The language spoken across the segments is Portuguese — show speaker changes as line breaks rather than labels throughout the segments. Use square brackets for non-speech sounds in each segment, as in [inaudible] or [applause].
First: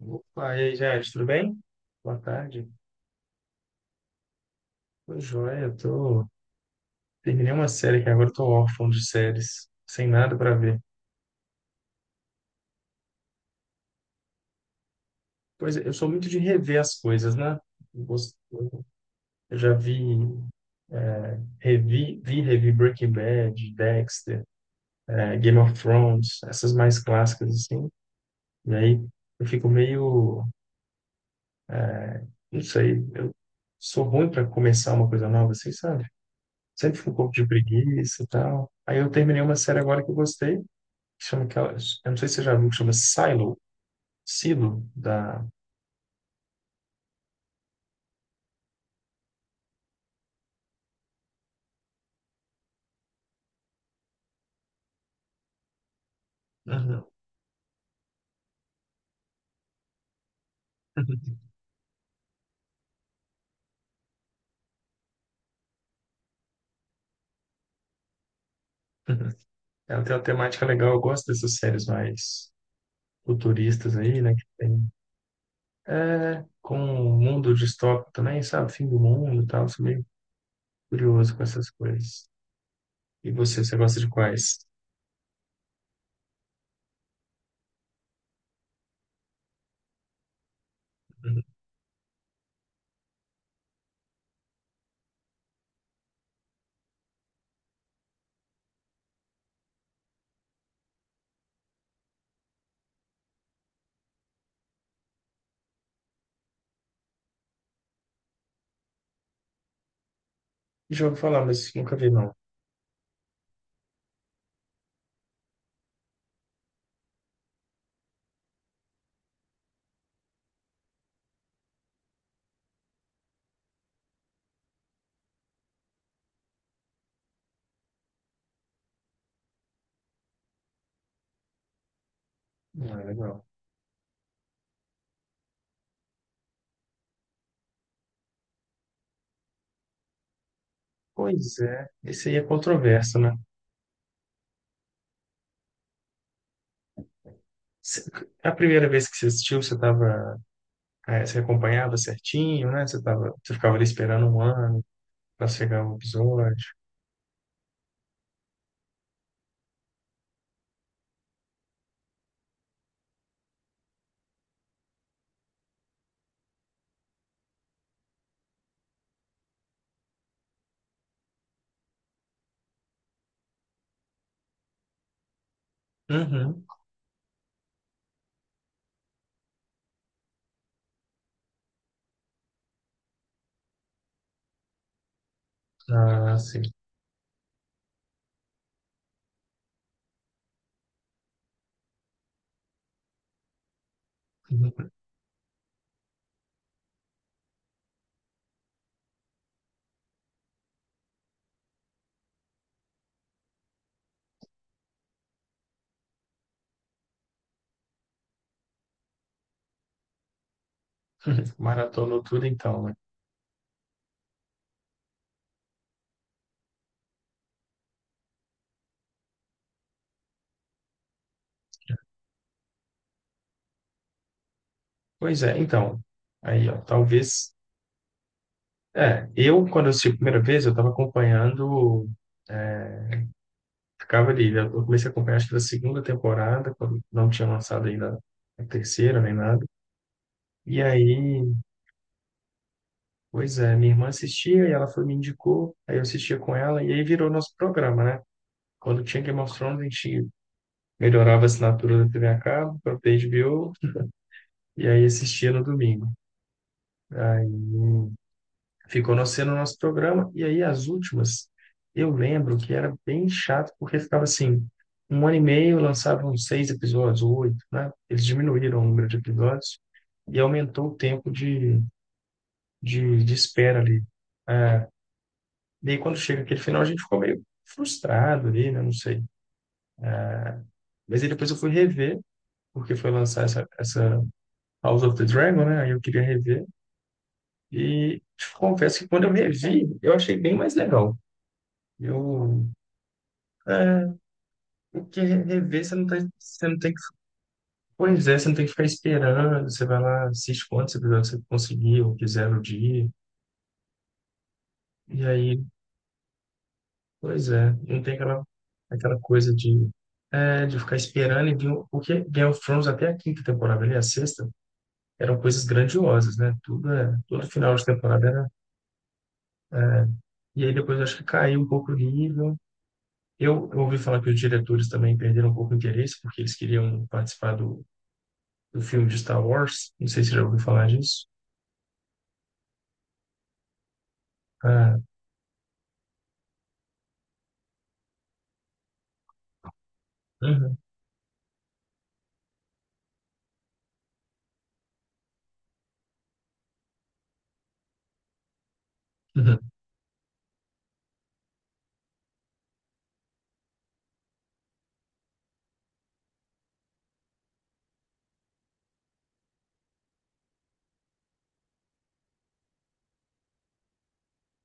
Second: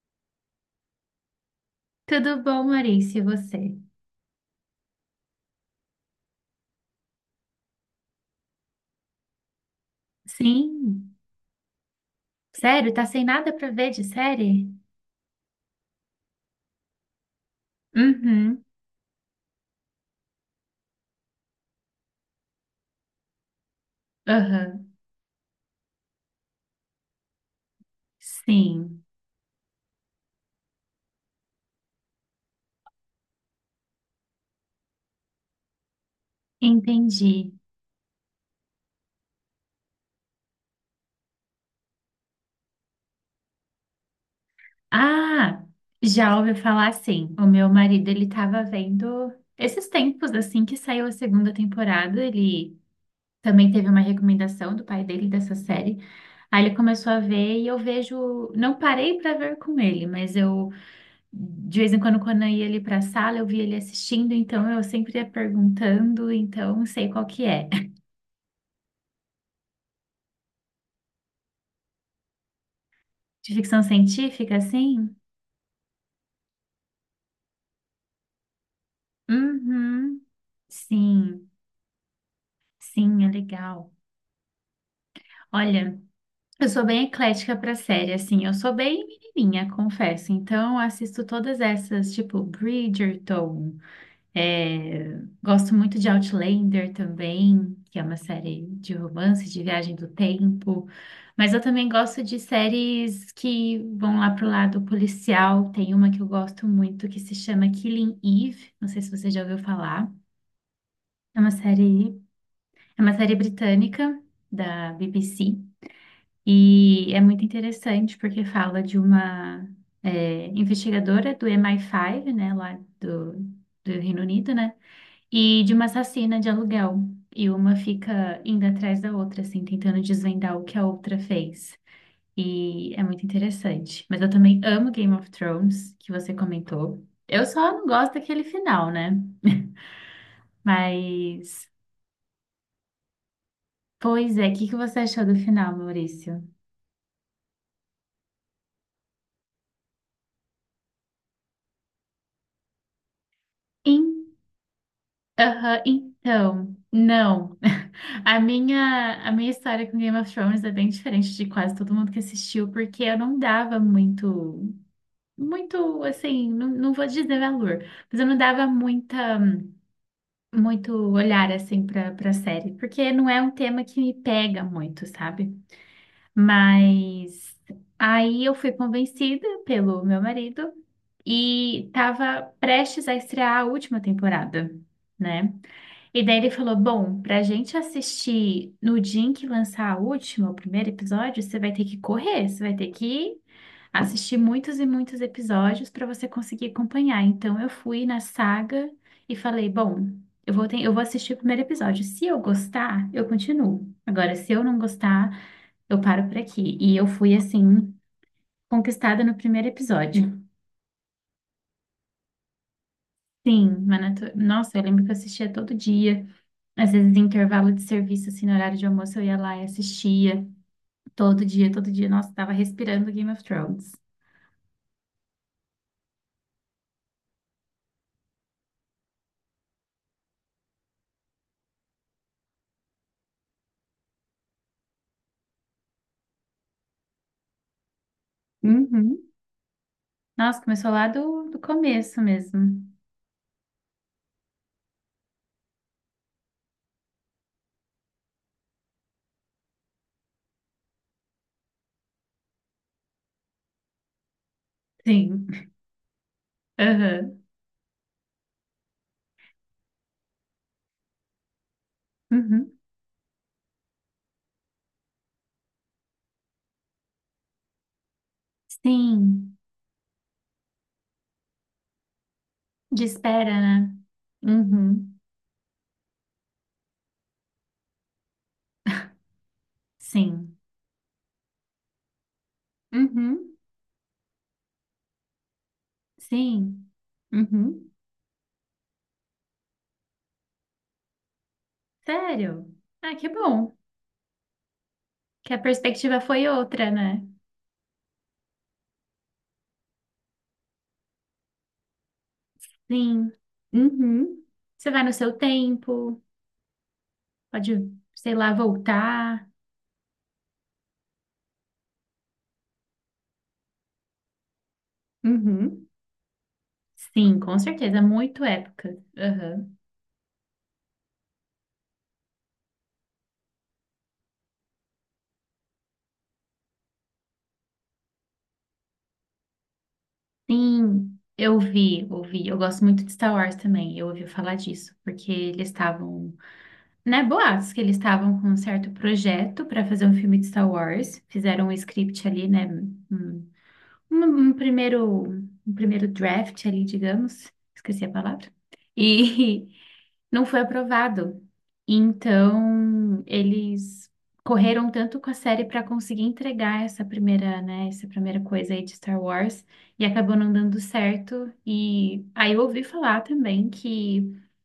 Opa, e aí, Jade, tudo bem? Boa
Tudo bom,
tarde.
Maurício, e você?
Tô joia, eu tô... Terminei uma série que agora eu tô órfão de séries, sem nada pra ver.
Sim. Sério, tá sem nada pra ver de série?
Pois é, eu sou muito de rever as coisas, né? Eu gosto-
Uhum.
eu já vi, é, revi, vi, e revi Breaking Bad, Dexter,
Aham.
Game of Thrones, essas mais clássicas, assim. E aí
Sim.
eu fico meio... Não sei, eu sou ruim pra começar uma coisa nova, assim, sabe? Sempre fico com um pouco de
Entendi.
preguiça e tal. Aí eu terminei uma série agora que eu gostei, chama aquela, eu não sei se você já viu, que chama Silo, Silo, da.
Ah, já ouvi falar assim. O meu marido, ele tava vendo esses tempos assim que saiu a segunda temporada, ele também teve uma recomendação do pai dele dessa série. Aí ele
Aham.
começou a ver e eu vejo, não parei pra ver com ele, mas eu de vez em quando, quando eu ia ali para a sala, eu via ele assistindo, então eu sempre ia perguntando, então sei qual que é. [laughs]
[laughs] Ela tem uma temática legal, eu gosto dessas séries mais
De ficção
futuristas aí, né? Que
científica,
tem.
assim?
É, com um mundo distópico também, sabe? Fim do mundo e tal, sou meio
Uhum,
curioso com
sim,
essas coisas.
sim, é
E você, você
legal.
gosta de quais?
Olha, eu sou bem eclética para série, assim, eu sou bem menininha, confesso. Então, eu assisto
Uhum.
todas essas, tipo, Bridgerton. É, gosto muito de Outlander também, que é uma série de romance, de viagem do tempo. Mas eu também gosto de séries que vão lá pro lado policial. Tem uma que eu gosto muito que se chama Killing Eve. Não sei se você já ouviu falar.
Já ouvi
É
falar,
uma
mas nunca vi,
série,
não.
é uma série britânica da BBC e é muito interessante porque fala de uma investigadora do MI5, né, lá do, Reino Unido, né? E de uma assassina de aluguel. E uma fica indo atrás da outra, assim, tentando desvendar o que a outra fez. E
Não
é
é
muito
legal.
interessante. Mas eu também amo Game of Thrones, que você comentou. Eu só não gosto daquele final, né? [laughs]
Pois
Mas,
é, esse aí é controverso, né?
pois é, o que que você achou do final, Maurício?
Cê- A primeira vez que você assistiu, você estava, é, você acompanhava certinho, né? Você ficava ali
In...
esperando um ano para
Aham,
chegar o episódio.
então, não. [laughs] A minha história com Game of Thrones é bem diferente de quase todo mundo que assistiu, porque eu não dava muito assim, não, não vou dizer valor, mas eu não dava muito olhar assim para série, porque não é um tema que me pega muito, sabe?
Uhum.
Mas aí eu fui convencida pelo meu marido e estava prestes a estrear a última temporada, né? E
Ah,
daí ele
sim.
falou: Bom, pra gente assistir no dia em que lançar a última, o primeiro episódio, você vai ter que correr, você vai ter que assistir muitos e
[laughs]
muitos episódios para você conseguir acompanhar. Então eu fui na saga e falei: Bom, eu vou assistir o primeiro episódio. Se eu gostar, eu continuo. Agora, se eu não gostar, eu paro por aqui. E eu fui assim, conquistada no primeiro episódio.
Maratonou tudo então, né?
Sim, Nossa, eu lembro que eu assistia todo dia. Às vezes, em intervalo de serviço, assim, no horário de almoço, eu ia lá e assistia. Todo dia, todo dia. Nossa, tava respirando Game of Thrones.
Pois é, então. Aí, ó, talvez. É, eu, quando eu assisti a primeira vez, eu estava acompanhando, é, ficava ali. Eu comecei a acompanhar, acho que da segunda temporada, quando não tinha lançado ainda a
Uhum.
terceira nem nada.
Nossa,
E
começou lá do,
aí,
do começo mesmo.
pois é, minha irmã assistia e ela foi, me indicou. Aí eu assistia com ela e aí virou nosso programa, né? Quando tinha Game of Thrones, a gente melhorava a assinatura da TV a cabo para HBO e aí
Sim.
assistia no domingo.
Aham.
Aí ficou no sendo o nosso programa e aí as últimas, eu lembro que
Uhum.
era bem chato porque ficava assim, um ano e meio lançavam seis episódios, oito, né? Eles diminuíram o número de
Sim.
episódios e aumentou o tempo
De
de
espera,
espera
né?
ali. Ah,
Uhum.
daí quando chega aquele final a gente ficou meio frustrado ali, né? Não sei.
Sim.
Mas aí depois eu fui rever porque foi lançar
Uhum.
essa House of the Dragon, né? Aí eu queria rever.
Sim. Uhum.
E te confesso que quando eu revi, eu achei bem mais legal. Eu,
Sério? Ah, que bom.
é, porque
Que a
rever você não tá,
perspectiva foi
você não
outra,
tem que,
né?
pois é, você não tem que ficar esperando. Você vai lá, assiste quantos episódios você conseguir ou quiser no dia.
Sim. Uhum. Você vai no
E
seu
aí,
tempo,
pois é,
pode,
não tem
sei
aquela,
lá,
aquela
voltar.
coisa de, de ficar esperando e vir, porque Game of Thrones até a quinta temporada ali, a sexta, eram coisas
Uhum.
grandiosas, né? Tudo,
Sim,
todo
com
final de
certeza,
temporada
muito
era,
época. Aham.
e aí depois eu acho que caiu um pouco o nível. Eu ouvi falar que os diretores também perderam um pouco o interesse, porque eles queriam participar do, do filme de Star Wars. Não sei se você já ouviu falar
Sim,
disso.
eu vi, ouvi. Eu gosto muito de Star Wars também. Eu ouvi falar disso,
Ah,
porque eles estavam, né, boatos que eles estavam com um certo projeto para fazer um filme de Star
uhum,
Wars. Fizeram um script ali, né, um, um- um primeiro, um primeiro draft ali, digamos. Esqueci a palavra. E
uhum.
[laughs] não foi aprovado. Então, eles correram tanto com a série para conseguir entregar essa primeira, né, essa primeira coisa aí de Star Wars e acabou não dando certo. E aí eu ouvi falar também que,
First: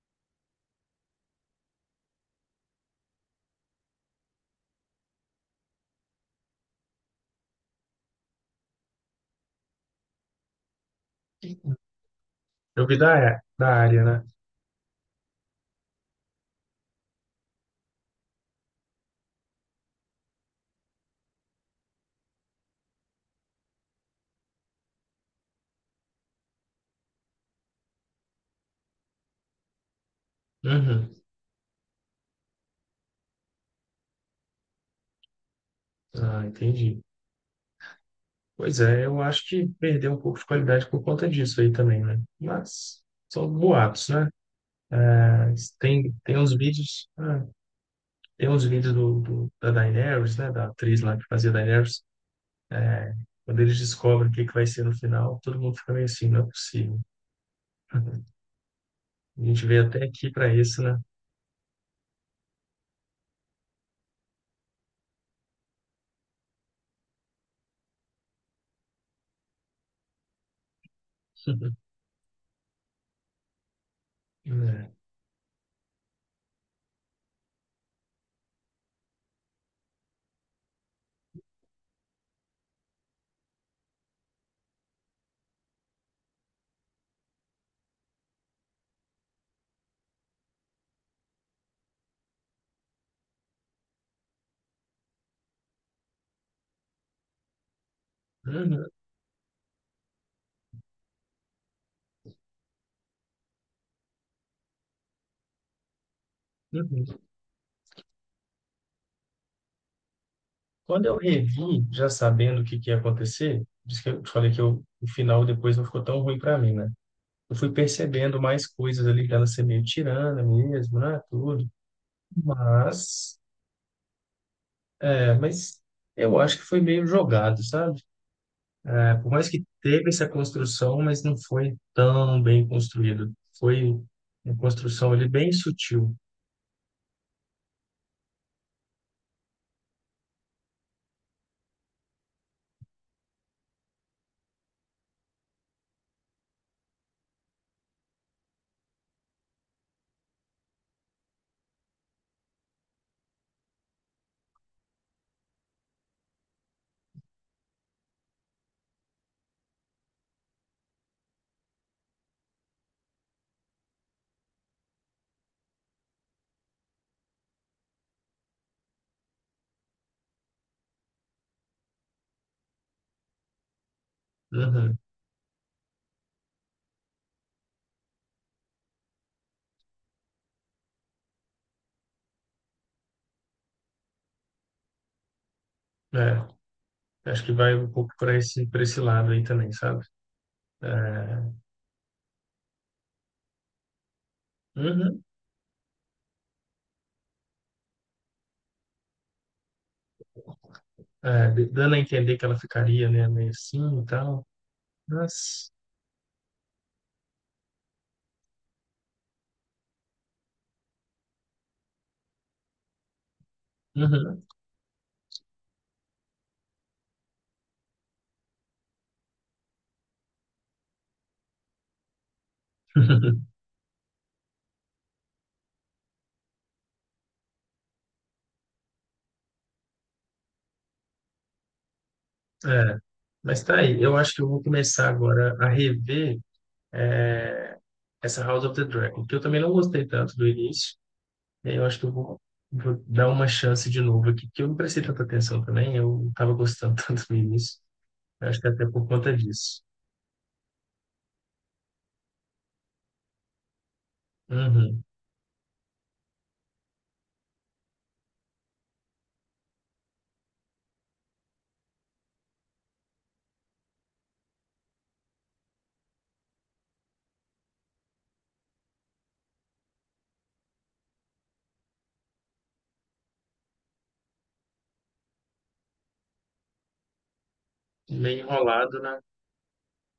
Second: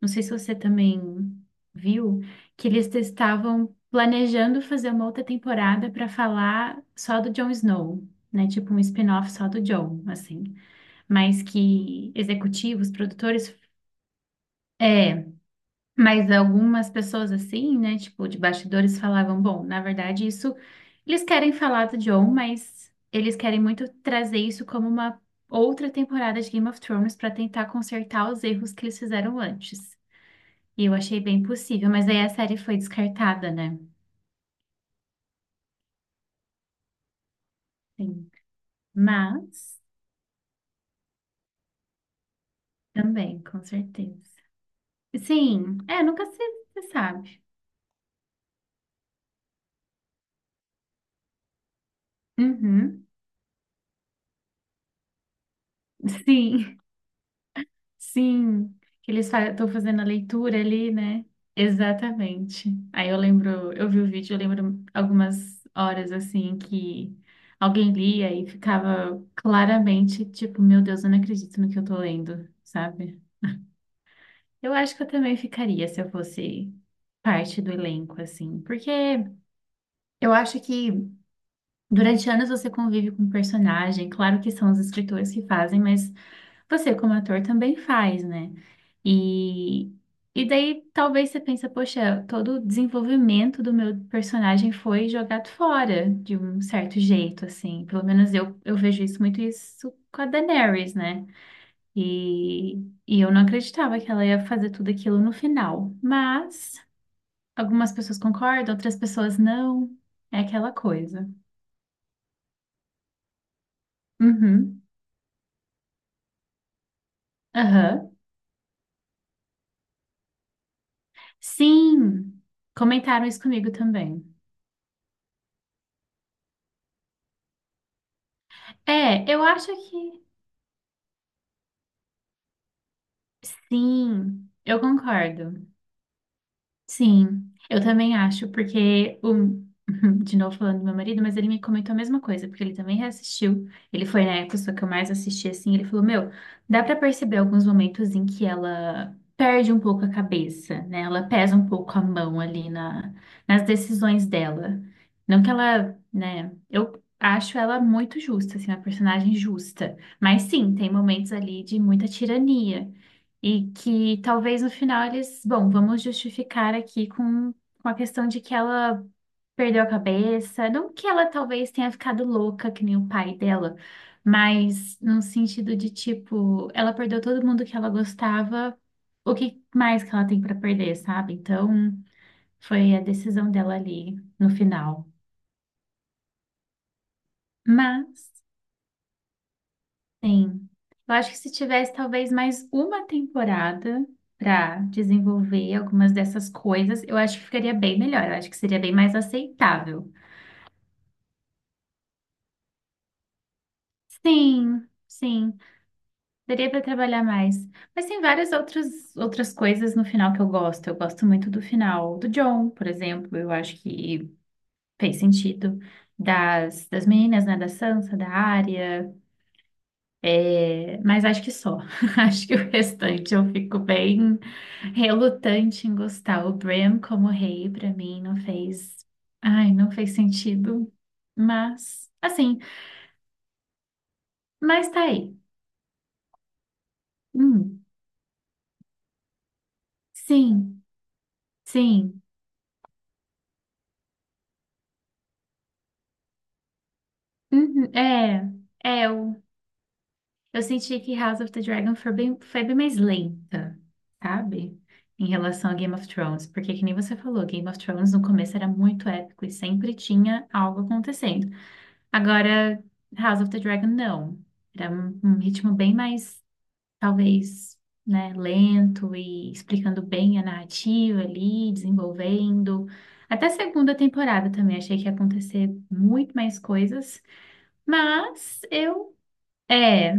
não sei se você também viu, que eles estavam planejando fazer uma outra temporada para falar só do Jon Snow. Né, tipo um spin-off só do Jon, assim, mas que
Eu
executivos,
vi da,
produtores,
da área, né?
é, mas algumas pessoas assim, né, tipo, de bastidores falavam, bom, na verdade isso, eles querem falar do Jon, mas eles querem muito trazer isso como uma outra temporada de Game of Thrones para tentar consertar os erros que eles fizeram antes. E eu
Uhum.
achei bem possível, mas aí a série foi descartada, né?
Ah, entendi.
Sim.
Pois é, eu acho que
Mas
perdeu um pouco de qualidade por conta disso aí também, né? Mas
também,
são
com
boatos,
certeza.
né? Mas
Sim, é,
tem,
nunca
tem
se,
uns
se
vídeos,
sabe.
ah, tem uns vídeos do, da Daenerys, né? Da atriz lá que fazia Daenerys.
Uhum.
É, quando eles descobrem o que, que vai ser no final, todo mundo fica meio assim, não é
Sim.
possível.
Sim, que eles
A gente
estão
veio
fazendo
até
a
aqui para
leitura
isso,
ali,
né?
né? Exatamente. Aí eu lembro, eu vi o vídeo, eu lembro algumas horas assim que alguém lia e ficava claramente tipo, meu Deus, eu não acredito no que eu
[laughs]
tô lendo, sabe? Eu
É.
acho que eu também ficaria se eu fosse parte do elenco, assim, porque eu acho que durante anos você convive com um personagem, claro que são os escritores que fazem, mas você como ator também faz, né? E, e daí talvez você pensa, poxa, todo o desenvolvimento do meu personagem foi jogado fora de um certo jeito, assim. Pelo menos eu
Uhum,
vejo isso muito isso com a Daenerys, né? E, e eu não acreditava que ela ia fazer tudo aquilo no final. Mas
uhum.
algumas pessoas concordam, outras pessoas não. É aquela
Quando eu
coisa.
revi, já sabendo o que, que ia acontecer, por isso que eu te falei que
Uhum.
eu, o final depois não ficou tão ruim para mim, né? Eu fui
Aham.
percebendo mais coisas ali dela ser meio tirana mesmo, né? Tudo.
Sim, comentaram
Mas,
isso comigo também.
mas eu acho que foi meio jogado, sabe? É,
É,
por
eu
mais que
acho
teve
que.
essa construção, mas não foi tão bem construído. Foi
Sim,
uma
eu
construção ali bem
concordo.
sutil.
Sim, eu também acho, porque o. [laughs] De novo falando do meu marido, mas ele me comentou a mesma coisa, porque ele também reassistiu. Ele foi na época só que eu mais assisti assim. Ele falou: Meu, dá pra perceber alguns momentos em que ela perde um pouco a cabeça, né? Ela pesa um pouco a mão ali nas decisões dela. Não que ela, né? Eu acho ela muito justa, assim, uma personagem justa. Mas sim, tem momentos ali de muita tirania. E que talvez no final eles, bom, vamos justificar aqui com, a questão de que ela perdeu a cabeça, não que ela talvez tenha ficado louca, que nem o pai dela,
Uhum.
mas no sentido de tipo, ela perdeu todo mundo que ela gostava, o que mais que ela tem para perder, sabe? Então, foi a decisão dela ali no final.
É. Acho que vai um pouco
Mas.
para esse lado aí também, sabe?
Sim.
É,
Eu acho que se tivesse talvez mais uma temporada para
uhum.
desenvolver algumas dessas coisas, eu acho que ficaria bem melhor. Eu acho que seria bem mais aceitável.
É, dando a entender que ela ficaria, né, meio assim e tal.
Sim, sim.
Mas,
Daria para trabalhar mais. Mas tem várias outras coisas no final que eu gosto. Eu gosto muito do final do John, por exemplo. Eu acho que
uhum.
fez sentido. Das meninas, né? Da Sansa, da Arya. É, mas acho que só. [laughs] Acho que o restante eu
[laughs]
fico bem relutante em gostar. O Bram como rei, pra mim, não fez. Ai, não fez sentido. Mas, assim,
É, mas tá aí. Eu acho que eu vou
mas tá
começar
aí.
agora a rever, é,
Hum,
essa House of the Dragon, que eu também não gostei tanto do
sim,
início. E aí eu acho que eu
sim.
vou, vou dar uma chance de novo aqui, que eu não prestei tanta atenção também. Eu não estava gostando [laughs] tanto no início.
Uhum,
Eu acho que até por
é,
conta
eu,
disso.
eu senti que House of the Dragon foi bem mais lenta, sabe?
Uhum.
Em relação a Game of Thrones, porque que nem você falou, Game of Thrones no começo era muito épico e sempre tinha algo acontecendo. Agora, House of the Dragon, não. Era um ritmo bem mais talvez, né, lento e explicando bem a narrativa ali, desenvolvendo. Até a segunda temporada também achei que ia acontecer muito mais coisas,
Meio
mas
enrolado,
eu
né?
é,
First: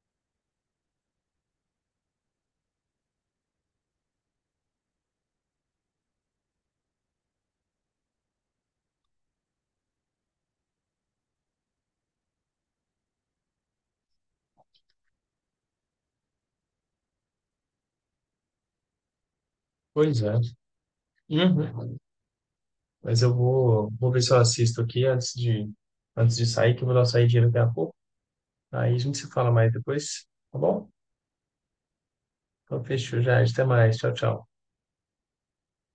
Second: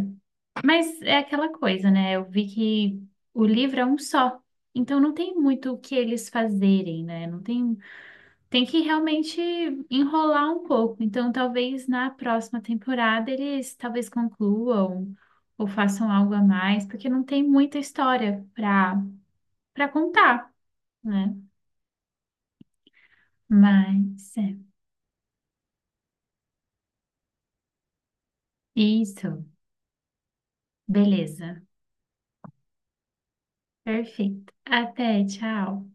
mas é aquela coisa, né? Eu vi que o livro é um só. Então não tem muito o que eles fazerem, né? Não tem tem que realmente enrolar um pouco. Então, talvez na próxima temporada eles talvez concluam ou façam algo a mais, porque não tem muita história para
Pois é.
contar, né?
Uhum. Mas eu vou, vou ver se eu
Mas é
assisto aqui antes de sair, que eu vou dar uma saidinha daqui a pouco. Aí a gente se
isso.
fala mais depois, tá bom?
Beleza.
Então fechou já, até mais. Tchau, tchau.
Perfeito. Até, tchau.